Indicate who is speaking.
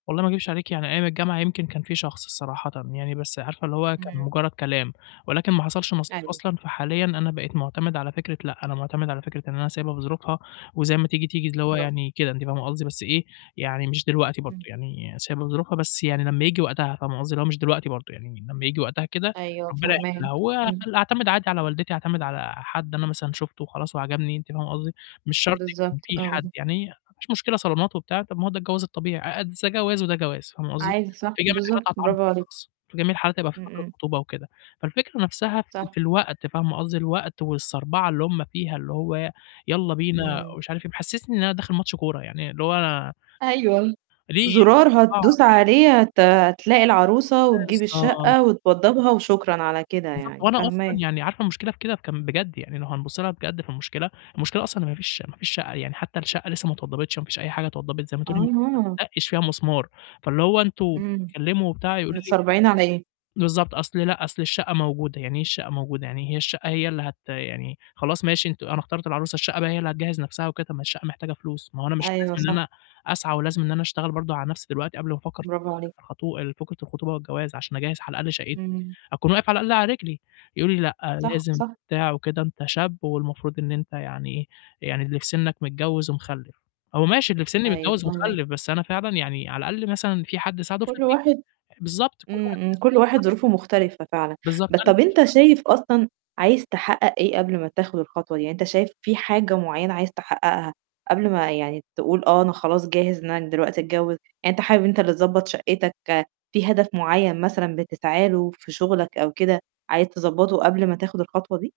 Speaker 1: والله ما أكدبش عليكِ، يعني أيام الجامعة يمكن كان في شخص صراحةً، يعني بس عارفة اللي هو كان
Speaker 2: إمم.
Speaker 1: مجرّد كلام، ولكن ما حصلش نصيب
Speaker 2: أيوه.
Speaker 1: أصلًا، فحاليًا أنا بقيت مُعتمد على فكرة، لأ، أنا مُعتمد على فكرة إن أنا سيابها بظروفها وزي ما تيجي، تيجي، اللي هو
Speaker 2: برافو.
Speaker 1: يعني كده أنتِ فاهمة قصدي، بس إيه، يعني مش دلوقتي برضه،
Speaker 2: إمم.
Speaker 1: يعني سايبها بظروفها بس، يعني لمّا ييجي وقتها فاهمة قصدي، اللي هو مش دلوقتي برضه، يعني لمّا ييجي وقتها كده
Speaker 2: أيوه
Speaker 1: ربّنا
Speaker 2: فهماك،
Speaker 1: يحلّها. هو
Speaker 2: إمم.
Speaker 1: أخل أعتمد عادي على والدتي، أعتمد على حد أنا مثلًا شُفته وخلاص وعجبني، أنتِ فاهمة قصدي، مش شرط يكون
Speaker 2: بالضبط،
Speaker 1: في
Speaker 2: آه.
Speaker 1: حد، يعني ما فيش مشكلة صالونات وبتاع، طَب ما هو ده الجواز الطبيعي، أأد ز ده جواز وده جواز، فاهمة قصدي،
Speaker 2: عايزة صح،
Speaker 1: في جميع الحالات
Speaker 2: بالضبط،
Speaker 1: [unintelligible]
Speaker 2: برافو عليك.
Speaker 1: في جميع الحالات هيبقى في
Speaker 2: إمم،
Speaker 1: فترة
Speaker 2: إمم.
Speaker 1: خطوبة وكده. فالفكرة نَفْسها في
Speaker 2: صح.
Speaker 1: في الوقت فاهمة قصدي، الوقت والصَربَعة اللي هُم فيها، اللي هو ي يالّا بينا
Speaker 2: إمم.
Speaker 1: ومش عارف إيه، بيحسّسني إن أنا داخل ماتش كورة، يعني اللي هو
Speaker 2: أيوه،
Speaker 1: ليه يعني
Speaker 2: زُرار
Speaker 1: الصربعة؟
Speaker 2: هتدوس عليه هت هتلاقي العروسة وتجيب
Speaker 1: بالضبط.
Speaker 2: الشَقّة وتوضّبها وشكرًا على كده
Speaker 1: بالضبط،
Speaker 2: يعني،
Speaker 1: وأنا أصلًا
Speaker 2: فهماك.
Speaker 1: يعني عارفة المشكلة في كده كان بجد، يعني لو هنبُص لها بجد في المشكلة، المشكلة أصلًا إن ما فيش ما فيش شَقّة، يعني حتى الشَقّة لسّه ما اتوضّبتش، ما فيش أي حاجة اتوضّبت، زي ما تقولي ما
Speaker 2: أها.
Speaker 1: اتدّقش فيها مسمار. فاللي هو: "أنتم
Speaker 2: إمم.
Speaker 1: بتتكلّموا وبتاع،" يقولوا لي
Speaker 2: متصربعين على إيه؟
Speaker 1: بالض بالضبط، "أصل لأ، أصل الشَقّة موجودة." "يعني إيه الشَقّة موجودة؟ يعني هي الشَقّة هي اللي هت يعني خلاص ماشي أنتم أنا اخترت العروسة، الشَقّة بقى هي اللي هتجهّز نَفْسها وكده؟ طب ما الشَقّة محتاجة فلوس، ما هو أنا مش
Speaker 2: أيوه،
Speaker 1: لازم إن
Speaker 2: صح.
Speaker 1: أنا أسعى ولازم إن أنا أشتغل برضه على نَفْسي دلوقتي، قبل ما أفكّر
Speaker 2: برافو عليك.
Speaker 1: في الخطو فكرة الخطوبة والجواز، عشان أجهّز على الأقل شَقّتي،
Speaker 2: إمم.
Speaker 1: أكون واقف على الأقل على رجلي؟" يقولوا لي: "لأ،
Speaker 2: صح،
Speaker 1: لازم
Speaker 2: صح.
Speaker 1: بتاع وكده، أنت شاب والمفروض إن أنت يعني إيه، يعني اللي في سِنّك متجوّز ومخلِّف." هو ماشي اللي في سِنّي
Speaker 2: أيوه
Speaker 1: متجوّز
Speaker 2: فهماك.
Speaker 1: ومخلِّف، بس أنا فعلًا يعني على الأقل مثلًا في حد ساعده في
Speaker 2: كل
Speaker 1: البيت،
Speaker 2: واحد
Speaker 1: بالضبط. كل
Speaker 2: إمم،
Speaker 1: واحد ليه
Speaker 2: إمم. كل واحد
Speaker 1: ظروفه [unintelligible]
Speaker 2: ظروفه مختلفة فعلًا،
Speaker 1: بالضبط،
Speaker 2: بس
Speaker 1: أنا
Speaker 2: طَب
Speaker 1: مش
Speaker 2: أنت
Speaker 1: ه
Speaker 2: شايف أصلًا عايز تحقّق إيه قبل ما تاخد الخطوة دي؟ يعني أنت شايف في حاجة معيّنة عايز تحقّقها قبل ما يعني تقول آه، أنا خلاص جاهز إن أنا دلوقتي أتجوّز؟ يعني أنت حابب أنت اللي تضبّط شَقّتك، في هدف معيّن مثلًا بتسعى له في شُغلك أو كده عايز تضبّطه قبل ما تاخد الخطوة دي؟